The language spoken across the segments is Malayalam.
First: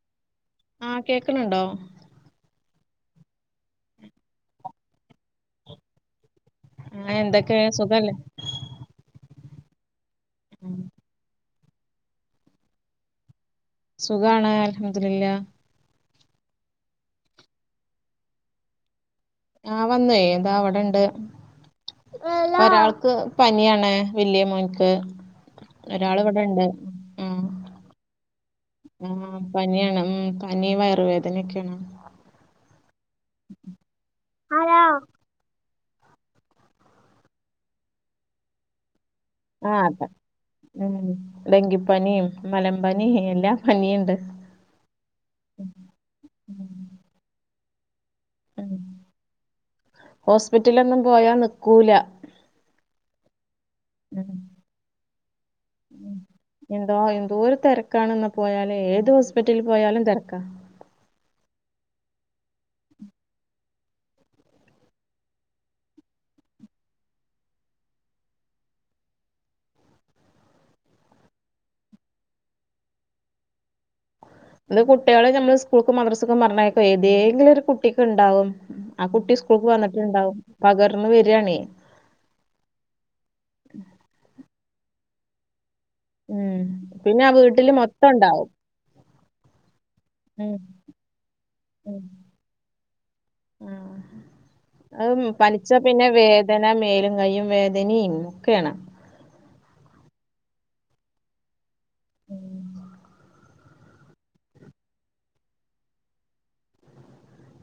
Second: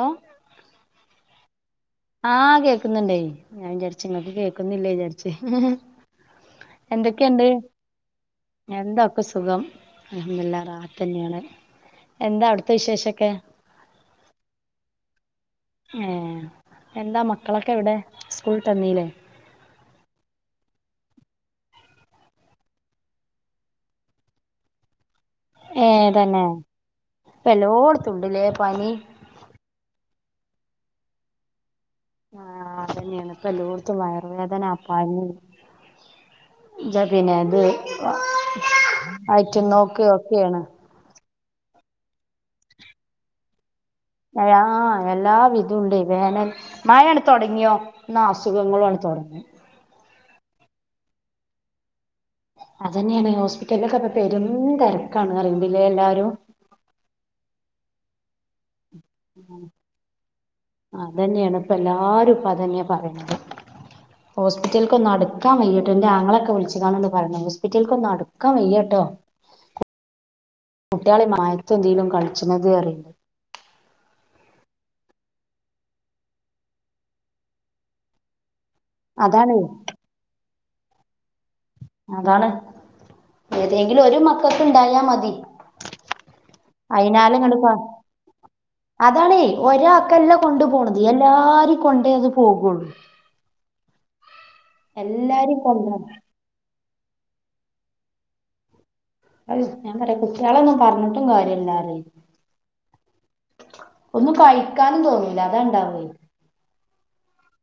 ഓ ആ കേക്കുന്നുണ്ടോ? ആ കേക്കുന്നുണ്ടായി ഞാൻ വിചാരിച്ചു നിങ്ങക്ക് കേക്കുന്നില്ലേ വിചാരിച്ച്. ആഹ് എന്തൊക്കെയുണ്ട്? എന്തൊക്കെ സുഖല്ലേ എന്താ ഇപ്പം സു സുഖം. അൽഹംദുലില്ല ഉം. റാഹത്ത് തന്നെയാണ്. എന്താ അവിടുത്തെ വിശേഷൊക്കെ? സുഖാണ് അല്ല് ഹമ്മ് ദുല്ലാ ഏ എന്താ മക്കളൊക്കെ എവിടെ സ്കൂവിട്ട് വന്നില്ലേ ആ വന്ന് ദാ ഇവടെ ഒണ്ട് ഒരാള്ക്ക് പനിയാണ് വല്ല്യയ മോനിക്ക് വേദന ഇപ്പ എല്ലോടത്തും ഒണ്ടല്ലേ ഉം പനിയാണ് ഉം പനിയും വയറ് വേദനൊക്കെയാണ് ആ അത് തന്നെയാണ് ഇപ്പോ എല്ലോടുത്തും വയറ് വേദന ആഹ് പനി ജാ പിന്നെ ഇത് അയിറ്റം നോക്ക് അതെ ഓക്കെയാണ് ഉം ഡെങ്കിപ്പനിയും, മലമ്പനിയും എല്ലാം [unintelligible] എല്ലാ വിധവും ഒണ്ട് വേനൽ ഉം മഴങ്ങ് തെടങ്ങിയോ എന്നാ അസുഖങ്ങളും അങ്ങ തെടങ്ങും ഹോസ്പിറ്റിലൊന്നും പോയാ നിക്കൂല്ലാ അത് തന്നെയാണ് ഹോസ്പിറ്റലിലൊക്കെ ഇപ്പം പെരും തെരാ ഉം എന്തോ എന്തോര് തെരക്കാണാന്നോ പോയാല് ഏ ത് ഹോസ്പിറ്റലി പോയാലും തെരക്കാ ഇപ്പം എല്ലാരും ഇപ്പ അത് തന്നെയാ പറയാണത് ഹോസ്പിറ്റല്ക്ക് ഒന്ന് അട്ക്കാൻ വൈയ്യട്ടേ എന്റെ ആങ്ങളക്കെ വിളിച്ചതാണേന്ന് പറഞ്ഞേ ഹോസ്പിറ്റ്ലേക്ക് ഒന്ന് അട്ക്കാൻ വയ്യേ ട്ടോ കുട്ടികളെ മായത്തെ എന്തേലും കളിച്ചാണത് അറി അത് കുട്ടികളെ നമ്മള് സ്കൂൾക്കും മദ്രസ്ക്കും പറഞ്ഞായിക്കും ഏതെലും ഒര് കുട്ടിക്കോണ്ടാവും ആ കുട്ടി അതാണ് സ്കൂൾക്ക് വന്നിട്ടുണ്ടാവും പകർന്ന് വെ അതാണ് ഏതെങ്കിലും ഒര് മക്കക്ക് ഇണ്ടായാ മതി ഉം പിന്നെ ആ അയിനാലും ഇങ്ങട് വീട്ടില് മൊത്തം ഒണ്ടാവും അതാണേ ഒരാക്കല്ലാ കൊണ്ട് പോണത് എല്ലാരും ഉം കൊണ്ടേ അത് പോകുള്ളൂ അതും എല്ലാരിം പനിച്ചാ പിന്നെ കൊല്ലാണ് വേദന മേലും കയ്യും വേദനിയും ഒക്കെയാണ് [unintelligible] ഞാൻ പറയും കുട്ടിളൊന്നും പറഞ്ഞിട്ടും കാര്യ ഇല്ല ഉം. ഒന്നും കഴിക്കാനും തോന്നുല്ലാ അതാ ഇണ്ടാവ്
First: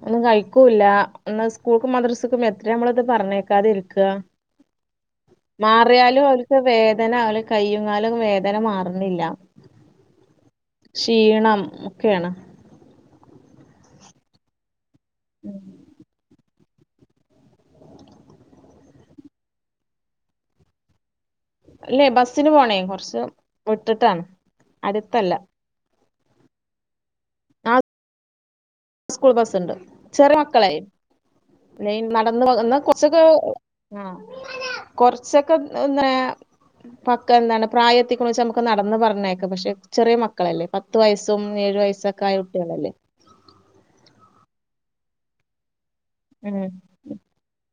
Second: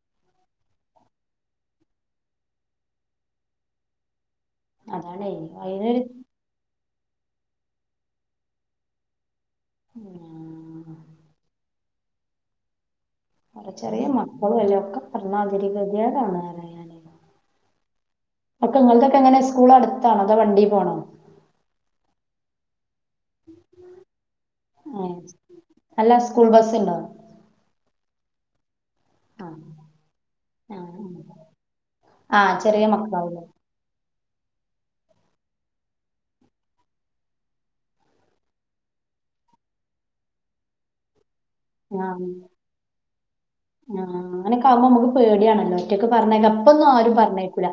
ഒന്നും കഴിക്കൂല്ലാ എന്നാ സ്കൂൾക്കും മദ്രസക്കും എത്രയാ നമ്മളത് പറഞ്ഞായ്യാക്കാതെ ഇരിക്ക്യാ അതാണേ അയിനൊരു മാറിയാലും അവരക്ക് വേ വേദന അല് കയ്യും കാലും വേദന മാറ്ന്നില്ല ക്ഷീണം ക്കെയാണ് ചെറിയ മക്കളും അല്ലേ ഒക്കെ [unintelligible] അക്ക നിങ്ങള്കൊക്കെ എങ്ങനെ സ്കൂള് അട്ത്താണോ അതോ വണ്ടി പോണോ അല്ലെ ബെസ്സിന് പോണേ കൊറച്ച് വിട്ടിട്ടാണ് ഏഹ് അട്ത്തല്ലാ അല്ല സ്കൂൾ ബെസ്സ് ഇണ്ടോ സ്കൂൾ ബെസ് ഇണ്ട് ചെറിയ മക്കളായി ആഹ് [unintelligible] നടന്ന് ആഹ് എന്നാ ചെറിയ കൊറച്ചൊക്കെ മക്കളാവുല്ലേ ആ കൊറച്ചൊക്കെ എന്നേ പക്ക എന്താണ് പ്രായത്തിക്കുറിച്ച് നമ്മക്ക് ഒന്ന് അളന്ന് പറഞ്ഞേക്ക് പശെ ചെറിയ മക്കളല്ലേ പത്ത് വയസ് പത്തും, ഏഴു വയസ്സാക്കെ ആയ കുട്ടികളല്ലേ ആ അങ്ങനൊക്കേ ആവുമ്പോ നമക്ക് പേടിയണല്ലോ ട്ടിക്കെ പറഞ്ഞാ ഉം അപ്പൊന്നും ആരും പറഞ്ഞേക്കൂല്ലാ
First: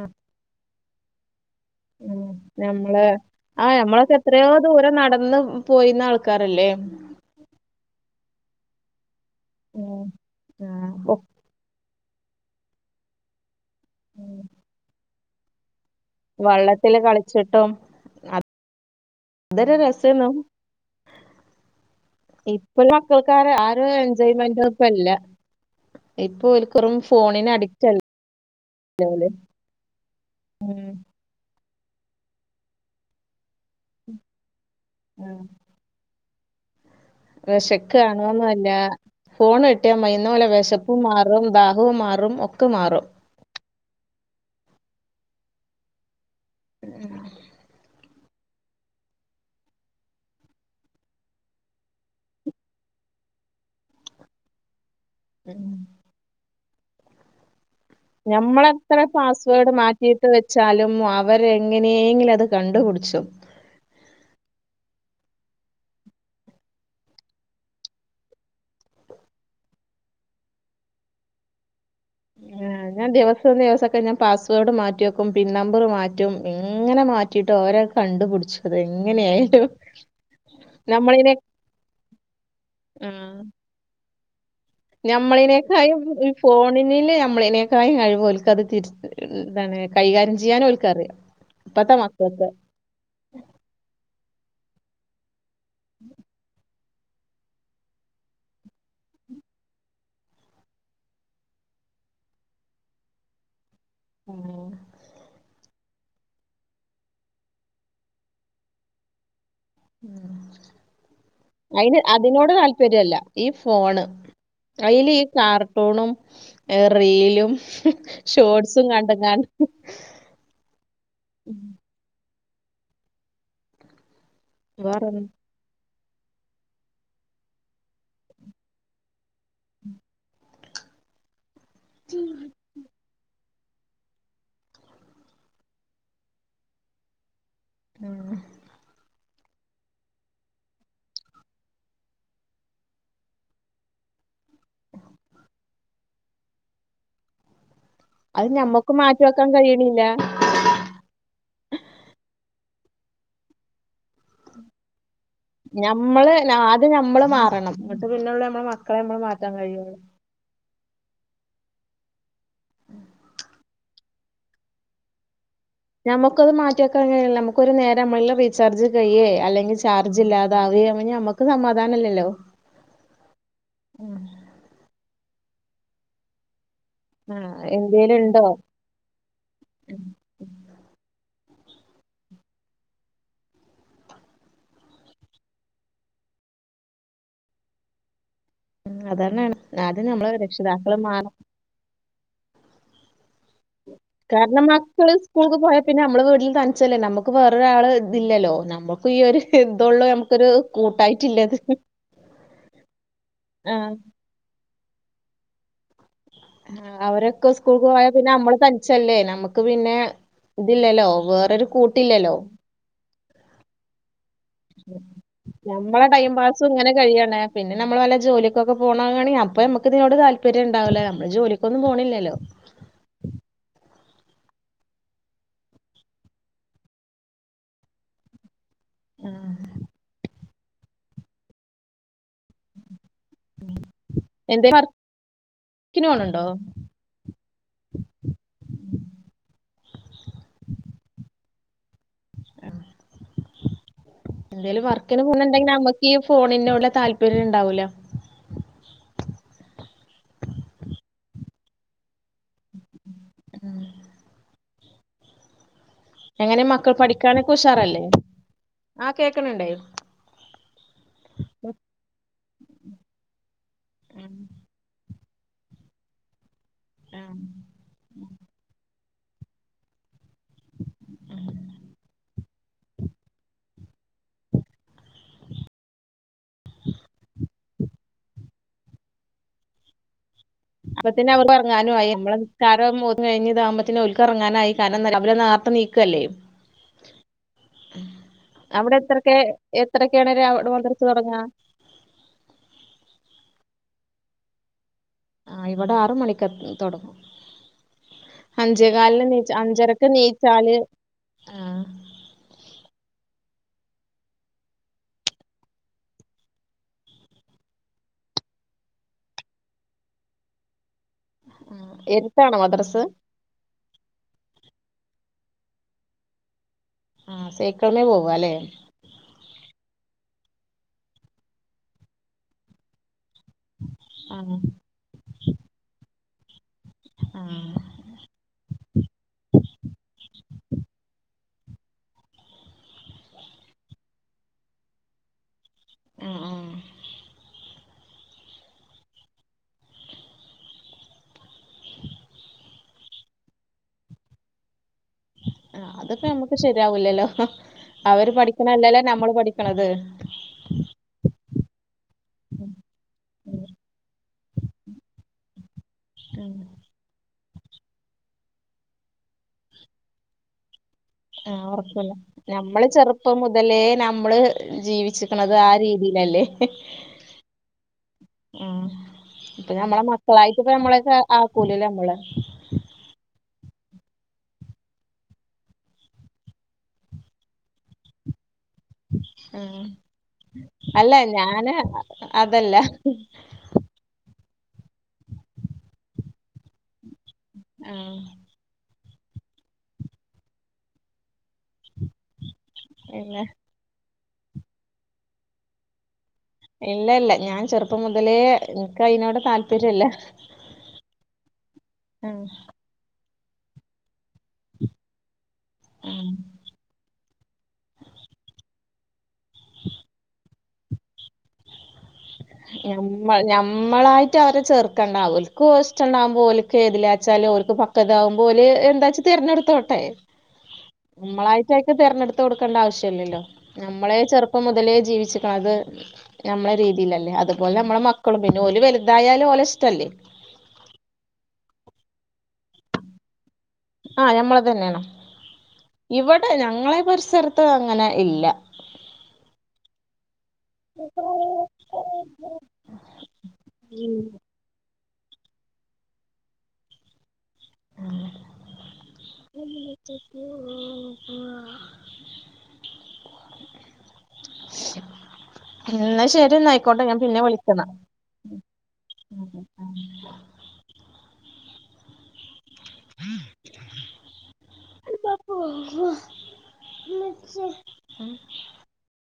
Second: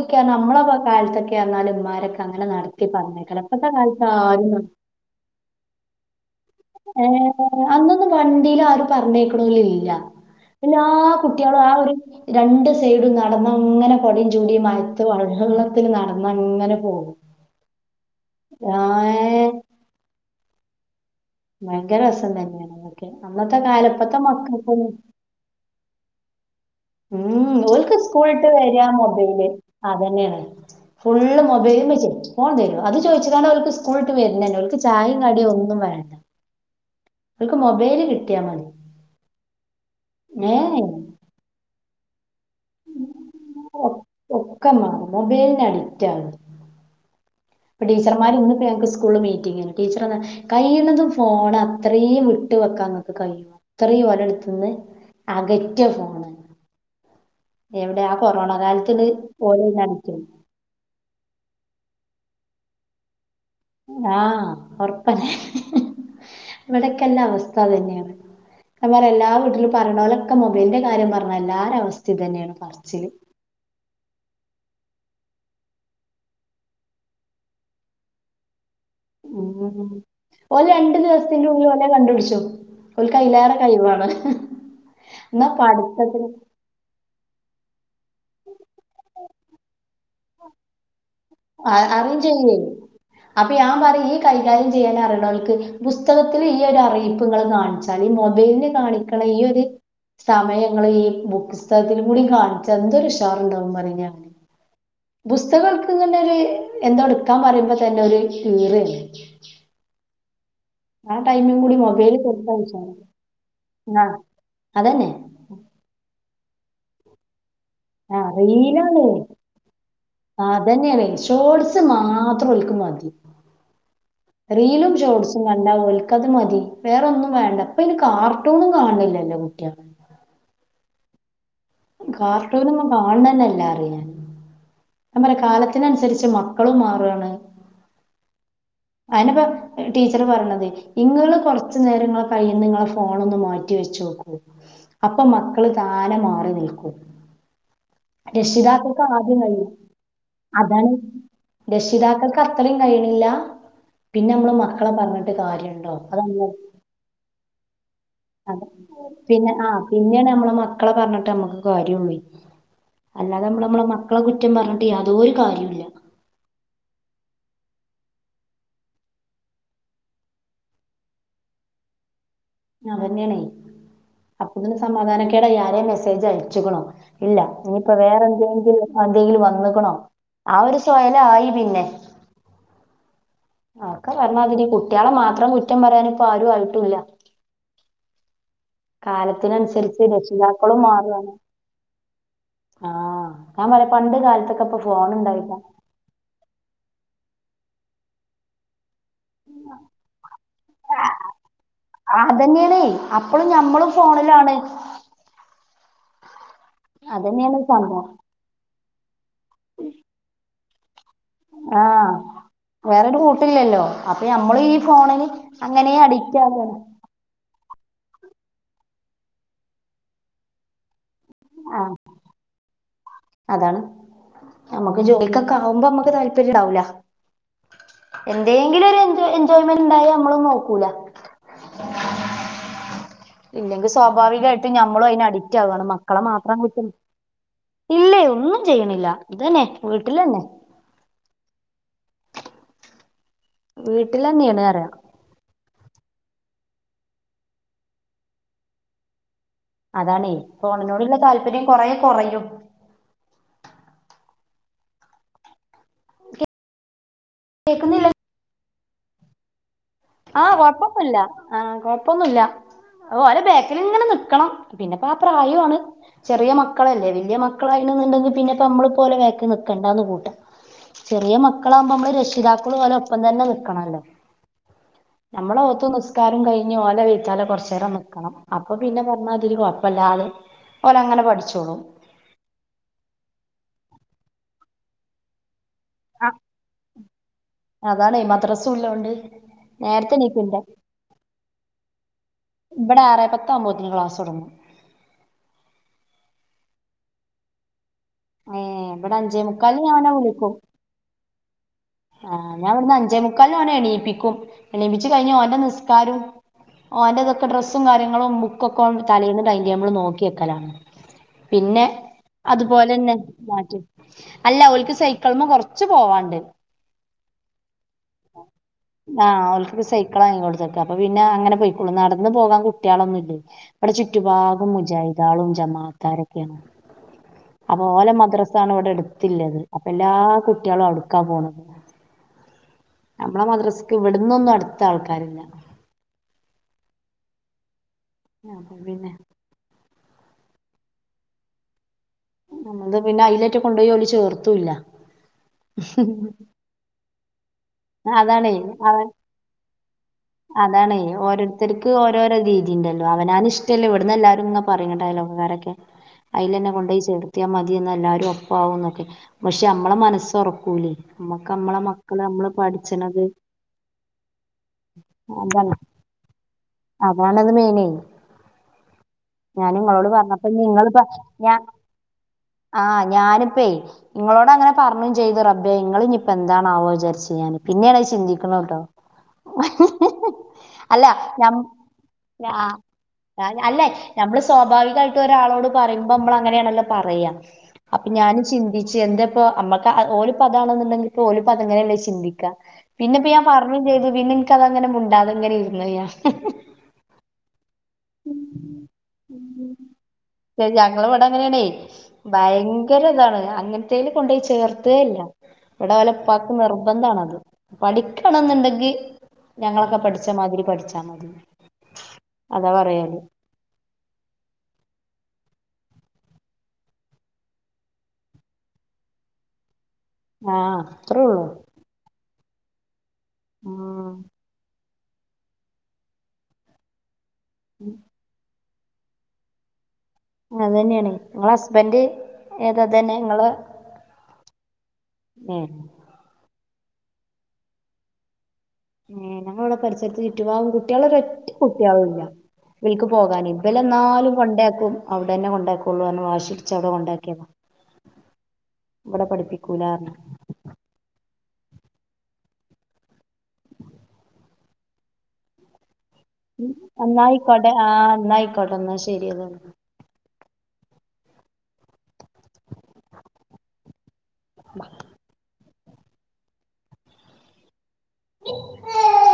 ഉം നമ്മളെയോക്കെ കാല ക്കന്നാലും ഇവമാരാക്കെ ഉം അങ്ങനെ നടത്തി നമ്മള് പറഞ്ഞേക്കണ് ഇപ്പത്തെ ആഹ് കാലത്ത് നമ്മളൊക്കെ എത്രയോ ആരും ദൂരം നടന്ന് പോയിന്ന ആൾക്കാരല്ലേ യെ അന്നൊന്നും വണ്ടില് ആരും പറഞ്ഞേ ഇല്ലാ ഉം എല്ലാ ആഹ് കുട്ടിയാളും ആ ഒര് രണ്ട് സൈഡി നടാന്ന് അങ്ങനെ കൊടേയും ചൂടിയും മഴത്ത് [unintelligible] ത്തി നടന്നാങ്ങനെ വള്ളത്തില് പോകും ആ ഇതൊര് [unintelligible] [unintelligible] തന്നെയാണ് ഇപ്പം ഒള്ള അതൊക്കെ. ആൾക്കാര് അന്നത്തെ ആ ഒരു കാലം ഇപ്പത്തെ എൻജോയ്മെൻ്റ് മക്കൾക്കൊന്നും ഒന്നുല്ല ഇപ്പം ഉം ഓരുക്ക് സ്കൂൾ വിട്ട് വരാ മൊബൈല് അതുതന്നെയാണ് ഉം ഫുള്ള് മൊബൈ ഉമ്മച്ചി ഫോൺ തരുവോ അത് ചോദിച്ചട്ടാണ് ഓരൊക്കെ സ്കൂള് വിട്ട് വരുണ തന്നെ ഓർക്ക് ചായയും കടിയും ഒന്നും വേണ്ട ഓൽക്ക് വിശക്ക് മൊബൈല് കിട്ടിയാ മതി. കാണോന്നല്ല ഫോൺ കിട്ടിയ മയിന്ന് പോലെ ഏഹ് വിശപ്പും മാറും ദാഹ ഹവും മാറും ഒക്കെ മാറും ക്കെ ഒക്കെ മാറും മൊബൈലിന് അഡിക്റ്റ് ആണ് മം ടീച്ചർമാർ ഇന്നിപ്പോ ഞങ്ങക്ക് സ്കൂള് മീറ്റിങ്ങാണ് ടീച്ചറ് കഴിയുന്നതും ഫോൺ അത്രയും വിട്ട് വെക്കാൻ ന- മുക്ക് കഴിയോ അത്രയും ഓരടുത്തുന്ന് അകറ്റാ ഫോണ് എവിടെ ആ കൊറോണ ഞമ്മളെത്ര കാലത്തിൽ ഓലെ പാസ്‌വേഡ് നടക്കും മാറ്റിയിട്ട് വെച്ചാലും അവർ ര് എങ്ങനെയങ്കിലും അത് കണ്ടുപിടിച്ചും ആ ഉറപ്പല്ലേ ഇവിടക്കെല്ല അവസ്ഥ അതുതന്നെയാണ് അമ്മമാർ എല്ലാ വീട്ടിലും പറയണ പോലൊക്കെ മൊബൈലിന്റെ കാര്യം പറഞ്ഞ എല്ലാരേയും അവസ്ഥ ഇത് തന്നെയാണ് ആ പറച്ചില് ഞാൻ ദിവസം ദിവസൊക്കെ ഞാൻ പാസ്‌വേഡ് മാറ്റി റ്റിവെക്കും പിൻ നമ്പറ് മാറ്റും എങ്ങനെ മാറ്റിയിട്ടും ഓരത് കണ്ടുപിടിച്ചു എങ്ങനെയായാലും ഒരു രണ്ടു നമ്മളിനെ ദിവസത്തിന്റെ ഉള്ളിലെ കണ്ടുപടിച്ചു ഓർക്ക് അയിലേറെ കഴിവാണ് എന്നാ ഞമ്മളതിനേക്കായും പഠിത്തത്തിന് ഈ ഫോണില് നമ്മളതിനേക്കായും കഴിവ ഓല്ക്ക് അത് തിരി എന്താണ് കൈകാര്യം ചെയ്യാനും ഓരുക്ക് അറിയാം അ അറിയും ചെയ്യുവേ അപ്പൊ ഞാൻ പറയും ഈ കൈകാര്യം ചെയ്യാൻ അറിയനോർക്ക്- പുസ്തകത്തില് ഈ ഒരു അറിയിപ്പ് ഇങ്ങള് കാണിച്ചാല് ഈ മൊബൈലില് കാണിക്കണ ഈ ഒരു- സമയം ഇങ്ങള് ഈ പുസ്തകത്തല് കൂടി കാണിച്ച എന്തോരു ഉഷാറുണ്ടാവും പറയും ആഹ് പുസ്തക ഇങ്ങനെ ഒരു എന്തോ എടുക്കാൻ പറയുമ്പോ തന്നെ ഒരു കീറാണ് അയിന് മൊബൈലിൽ അതിനോട് കൊടുത്താൽ ഉഷാറാ താല്പര്യവില്ല ഈ ആ ഫോണ്- അതന്നെ അയില് ഈ കാർട്ടൂണും റീലും ആ ഷോർട്സും റീലാണേ കണ്ടുംങ്ങാണ്ട് ആ അതന്നെയാണ് ഷോർട്സ് മാത്ര മാത്രം ഓല്ക്ക് മതി റീലും വേറൊന്നും ഷോർട്ട്‌സും കണ്ടാൽ ഓല്ക്ക്- അത് മതി വേറൊന്നും വേണ്ട ഇപ്പം ഇനി കാർട്ടൂണും കാണണില്ലല്ലോ കുട്ടികള കാർട്ടൂണെന്നും കാണണം തന്നില്ല [unintelligible] നമ്മുടെ കാലത്തിനനുസരിച്ച് മക്കളും മാറുവാണ് മം [unintelligible] ടീച്ചർ പറഞ്ഞത് ഇങ്ങള് കുറച്ചു നേരം ഇങ്ങളെ കയ്യിന്ന് ഫോണോന്ന് മാറ്റി വെച്ചു നോക്കു- അപ്പൊ മക്കള് താനെ മാറി നിൽക്കൂ അത് ഞമ്മക്ക് രക്ഷിതാക്കൾക്ക് മാറ്റി ആദ്യം വെക്കാൻ കഴിയും കഴിയണില്ല അതാണ് രക്ഷിതാക്കൾക്ക് അത്രയും കഴിയണില്ല പിന്നെ നമ്മള് മക്കളെ പറഞ്ഞിട്ട് കാര്യവോണ്ടോ ഞമ്മള് അതാണ്- ആദ്യം ഞമ്മള് മാറണം എന്നിട്ട് പിന്നൊള്ളൂ നമ്മളെ അതെ മക്കളെ നമ്മള് പിന്നെ മാറ്റാൻ ആ കഴിയുള്ളൂ പിന്നെയാണ് ഞമ്മളെ മക്ക മക്കളെ പറഞ്ഞിട്ട് ഞമ്മക്ക് കാര്യവൊള്ളെ അല്ലാതെ നമ്മള് നമ്മളെ മക്കളെ കുറ്റം പറഞ്ഞിട്ട് യാതൊരു കാര്യം ഞമ്മക്ക് അത് മാറ്റിവക്കാൻ കഴിയുല്ലേ നമുക്കൊരു നേരം [unintelligible] റീചാർജ് കയ്യിയെ അല്ലെങ്കി ചാർജ് ഇല്ലാതാവുവേ ഞമ്മക്ക് സമാധാനമില്ലല്ലോ അതെനെയാണേ അപ്പോത്തിന് സമാധാനക്കേടായി ആരേലും മെസ്സേജ് അയച്ചിക്കണോ ഇല്ല ആഹ് ഇനിയിപ്പോ എന്തേലും വേറെ ഇണ്ടോ എന്തെങ്കിലും എന്തെങ്കിലും വന്നിക്കണോ ആ ഒരു [unintelligible] പിന്നെ ഒക്കെ പറഞ്ഞമാതിരി കുട്ടികളെ മാത്രം കുറ്റം പറയാനിപ്പോ ആരും ആയിട്ടുവില്ല അതാണ് കാലത്തിനനുസരിച്ച് ആദ്യം നമ്മള് രക്ഷിതാക്കളും രക്ഷിതാക്കള് മാ മാറുവാണ് ആ കാരണം മക്കള് സ്കൂൾക്ക് പോയാ പിന്നെ നമ്മള് വീട്ടില് തനിച്ചല്ലേ നമ്മുക്ക്- വേറൊരാള് ഇതില്ലല്ലോ നമ്മുക്ക് ഈ ഒരു ഇതൊള്ളൂ നമുക്കൊരു കൂട്ടായിട്ടളത് അതന്നെയണേ അപ്പളും ഞമ്മളും ഫോണിലാണ് ആ അവരൊക്കെ അതന്നെയാണ് സ്കൂൾ പോയാ സംഭവം പിന്നെ നമ്മള് തനിച്ചല്ലേ നമ്മുക്ക് പിന്നെ ഇതില്ലല്ലോ വേറൊരു ആഹ കൂട്ടില്ലല്ലോ വേറൊരു കൂട്ടില്ലല്ലോ അപ്പൊ നമ്മള് ഈ ഫോണിന് അങ്ങനെയ നമ്മളെ ടൈം അഡിക്റ്റ് പാസും ആകണം ഇങ്ങനെ കഴിയാണ് പിന്നെ നമ്മള് വല്ല ജോലിക്കൊക്കെ പോണവാണെങ്കിൽ അപ്പോ നമുക്ക്തിനോ താല്പര്യം ഉണ്ടാവില്ല ആ ജോലിക്കൊന്നും പോണില്ലല്ലോ അതാണ് നമുക്ക് ജോലിക്കൊക്കെ ആവുമ്പോ നമ്മുക്ക് താല്പര്യം ഉണ്ടാവൂല എതെങ്കിലും ഒരു എൻജോയ്മെന്റ് ഉണ്ടായ നമ്മളും നോക്കൂല ഇല്ലെങ്കിൽ സ്വാഭാവികമായിട്ട് എന്തേ ഞമ്മളും അതിന് അഡിക്റ്റ് ആവുവയാണ് വർക്കിന് മക്കളെ പോണുണ്ടോ മാത്രം കുറ്റ- ഇല്ല ഒന്നും ചെയ്യണില്ല ഇതന്നെ വീട്ടിൽന്നെ വീട്ടിലന്നെയാണ് എന്തേലും പറയാ വർക്കിന് പോണൊണ്ടെങ്കി നമ്മക്ക്- ഈ ഫോണിന ഉള്ള താല്പര്യം ഉണ്ടാവൂല അതാണേ ഫോണിനോടുള്ള താല്പര്യം കൊറെ കൊറയും ഉം എങ്ങനെ മക്കൾ പഠിക്കാനൊക്കെ ഉഷാറല്ലേ കേക്കുന്നില്ലേ ആ കേക്കനുണ്ടേ ആഹ കൊഴപ്പൊന്നുമില്ല ആഹ കൊഴപ്പൊന്നുമില്ല ഓ ഒ ബേക്കിൽ ഇങ്ങനെ നൽക്കണം പിന്നെ- അപ്പൊ ആ പ്രായമാണ് ചെറിയ മക്കളല്ലേ വലിയ മക്കളായിന്നുണ്ടെങ്കിൽ പിന്നെപ്പ നമ്മള്- പോലെ വഴക്കിനു നിക്കണ്ടാന്ന് കൂട്ടാ ചെറിയ മക്കളാകുമ്പോ നമ്മള് രക്ഷിതാക്കള് പോലെ ഒപ്പം തന്നെ വെക്കണല്ലോ [inaudible] നമ്മള് ഓത്തു നിസ്കാരം കഴിഞ്ഞ് ഓലെ വിളിച്ചാലേ കൊറച്ച് നേരം നിക്കണം അപ്പൊ പിന്നെ പറഞ്ഞമാതിരി കൊഴപ്പമില്ല ആള്- അപ്പൊതന്നെ അവർ ഇറങ്ങാനും ആയി നമ്മളെ നിസ്കാരം ഓന് കഴിഞ്ഞ ഇതാകും - ത്തി ഓൾക്ക് ഇറങ്ങാൻയായി കാരണം എന്താ നേർത്തെ നിക്കുവല്ലേ അതാണെ മദ്രസും അവിടെ ഉള്ളോണ്ട് എത്രക്കെ നേരത്തെ എത്രക്കെയാണ എണീക്കുംട്ടോ അവിടെ വന്ത്രി [unintelligible] ച്ച് തൊടങ്ങാ ഇവിടെ ആറേ പത്ത് ആവുമ്പഴുതേന് ക്ലാസ്സ് തോടങ്ങും ആ ഇവിടെ ആറ് മണിക്ക് തൊടങ്ങും ഏഹ് ഇവിടെ അഞ്ചേകാലിന് അഞ്ചേ എണിച്ച മുക്കാലിന് ഞാൻ അഞ്ചരക്ക് ഓനെ വിളിക്കും എണിച്ചാല് ആഹ് ഞാൻ ഇവിടുന്ന് അഞ്ചേമുക്കാലിന് അവനെ എണീപ്പിക്കും എണീപ്പിച്ച് കഴിഞ്ഞ് ഓന്റെ നിസ്കാരവും ഓന്റെ ഇതൊക്കെ ഡ്രസ്സും കാര്യങ്ങളും ബുക്കൊക്കെ ഓൻ തലേന്ന് ടൈംടേബിള് നോക്കി വെക്കലാണ് ആ പിന്നെ എടുത്താണോ അതുപോലെ മദ്രസ് തന്നെ മാറ്റ് അല്ല അവൾക്ക് സൈ ക്കിൾമേ കൊറച്ച് പോവാനുണ്ട് ആ സൈക്കിളിമേ പോവാല്ലേ ആ ഓൾക്കിപ്പോ സൈ ക്കളങ്ങ് കൊടുത്തേക്കുക അപ്പ പിന്നെ അങ്ങനെ പോയിക്കോളും നടന്ന് പോകാൻ കുട്ടികളൊന്നും ഇല്ലേ ഇവിടെ ആ ചുറ്റുപാടും മുജാഹിദ് ആളും ജമാഅത്തുകാരും ഒക്കെയാണ് ആ അപ്പൊ ഓലെ മദ്രസായില് അവിടെ എടുത്തില്ലത് അപ്പൊ എല്ലാ കുട്ടികളും അവിടേക്കാ പോണത് നമ്മടെ മദ്രസക്ക് ഇവിടുന്നൊന്നും അടുത്ത് ആൾക്കാരില്ല ഉം ഉം ആഹ് അപ്പോ പിന്നെ നമ്മളുടേത് പിന്നെ അതിലേറ്റ കൊണ്ടുപോയി ഓല് ചേർത്തൂല്ല ആ അതൊക്കെ നമുക്ക് ശരിയാവില്ലല്ലോ അവര് അതാണേ പഠിക്കണ അല്ലല്ലോ അവൻ നമ്മള് പഠിക്കണത് അതാണേ ഓരോരുത്തർക്ക് ഓരോരോ രീതി ഉണ്ടല്ലോ അവനവന് ഉം ഇഷ്ടല്ല ഇവിടന്ന് എല്ലാരും ഇങ്ങനെ പറയുന്നുണ്ട് ഐലോക്കക്കാരൊക്കെ അയില് ഉം തന്നെ കൊണ്ടോയി ചേർത്തിയാ മതിയെന്ന് എല്ലാരും ഒപ്പവാകൂന്നൊക്കെ പക്ഷെ നമ്മടെ മനസ്സ് ഉറക്കൂല്ലേ ആ ഉറക്കവില്ല നമ്മള് ചെറുപ്പം മുതലേ നമ്മള് ജീവിച്ചിക്കുന്നണത് ആ രീതിയിൽ അതാണങ്ങനെ ചെയ്യുന്നതേ ആ ഇപ്പൊ ഞമ്മളെ മക്കളായിട്ട് ഇപ്പ നിങ്ങളിപ്പ നമ്മളെയൊക്കെ ഞാ ആക്കൂലല്ലേ നമ്മള് ആഹ് ഞാനിപ്പേയ് നിങ്ങളോട് അങ്ങനെ പറഞ്ഞുകയും ചെയ്തു റബ്ബേ ഇങ്ങൾ ഇനിയിപ്പോ എന്താണാവോ വിചാരിച്ച് ഞാന് പിന്നെയാണത് ചിന്തിക്കണത് കേട്ടോ ആഹ് അല്ല ന ആ അതല്ല അല്ല നമ്മള് സ്വാഭാവികമായിട്ട് ഒരാളോട് പറയുമ്പോ നമ്മള ങ്ങനെ ആണല്ലോ പറയാ അപ്പ ആഹ് ഞാന് ചിന്തിച്ച് എന്ത പ്പൊ അമ്മക്ക് അ ഓല് പ്പതാണ്ന്ന്ണ്ടെങ്കിൽപ്പോ ഓല് പ്പൊ അതങ്ങനെല്ലേ ചിന്തിക്ക പിന്നെപ്പ ഞാൻ പിന്നെ പറഞ്ഞും ചെയ്ത് പിന്നെ ഇൻക്ക അതങ്ങനെ മുണ്ടാതങ്ങനെ ഇരുന്നയ്ഞ്ഞ ഹ് ഹ് ഇല്ല ഇല്ല ഞാൻ ചെറുപ്പം മുതലേ ൻക്കയ്നോട് താല്പര്യല്ല എ ഞങ്ങളെ ഇവടെ അങ്ങനെയാണേ ആഹ് ഭയങ്കര ഇതാണ് അങ്ങൻത്തേന് കൊണ്ടാേയി ചേർത്തേല്ല ഇവ്ടെ ആഹ് ഓലെപ്പാക്ക് നിർബന്ധമാണത് പഠിക്കണംന്ന്ണ്ടെങ്കി ഞങ്ങളൊക്കെ പഠിച്ചമാതിരി പഠിച്ചാ മതി അതാ ഞം പറയല് ഞമ്മളായിട്ട് അവരെ ചേർക്കെണ്ടല്ല ക്ക് ഓല്ഷ്ണ്ടാവുമ്പോ ഓൽക്ക് ഏതിലാച്ചാല് ഓൽക്ക് പക്കതാകുമ്പോല് എന്താച്ചാ തെരഞ്ഞടുത്തോ ട്ടെ ആഹ് അത്രേ ഉള്ളൂ നമ്മളായ്ട്ടയ്ക്ക് തെരഞ്ഞെട് കൊടുക്കേണ്ട ആവശ്യല്ലല്ലോ നമ്മളെ ഉം ചെറുപ്പം മുതലേ ജീവിച്ചിക്ക്ണത് ഞമ്മളെ രീ ഇല്ലല്ല അതുപോലെ ഞമ്മളെ മക്കളും പിന്നെ ഓല് വല്തായാല് ഓലെ ഇഷ്ടല്ലേ അതെന്നെണെ ഇങ്ങളെ ഹസ്ബന്റ് ഏതാത ഇതെന്നെ ഇങ്ങളെ ആ ഞമ്മളതന്നേണ് ഉം ഞങ്ങളെ ഈ പര്സരത്ത് അങ്ങനെ ഇല്ല ഏ ഞങ്ങവ്ടെ പരിസരത്ത് ചുറ്റുപാവും കുട്ട്യാളൊരറ്റ കുട്ട്യാളുംല്ല ബൽക്ക് പോകാന് ഇബലെന്നാലും കൊണ്ടേയാക്കും അവ്ടെന്നെ കൊണ്ടേക്കാെള്ളുർഞ്ഞ് വാഷിട്ച്ച് അമ്ടെ കൊണ്ടേക്കിയത ഇവ്ടെ പഠിപ്പിക്കൂലാർഞ്ഞ് ന്ന ശെരിന്ന അയ്ക്കോട്ടെ ഞാൻ പിന്നെ എന്നായിക്കോട്ടെ വിളിക്കന്ന ആഹ് എന്നായിക്കോട്ടെ എന്നാ ശരി എന്നാല്. [inaudible]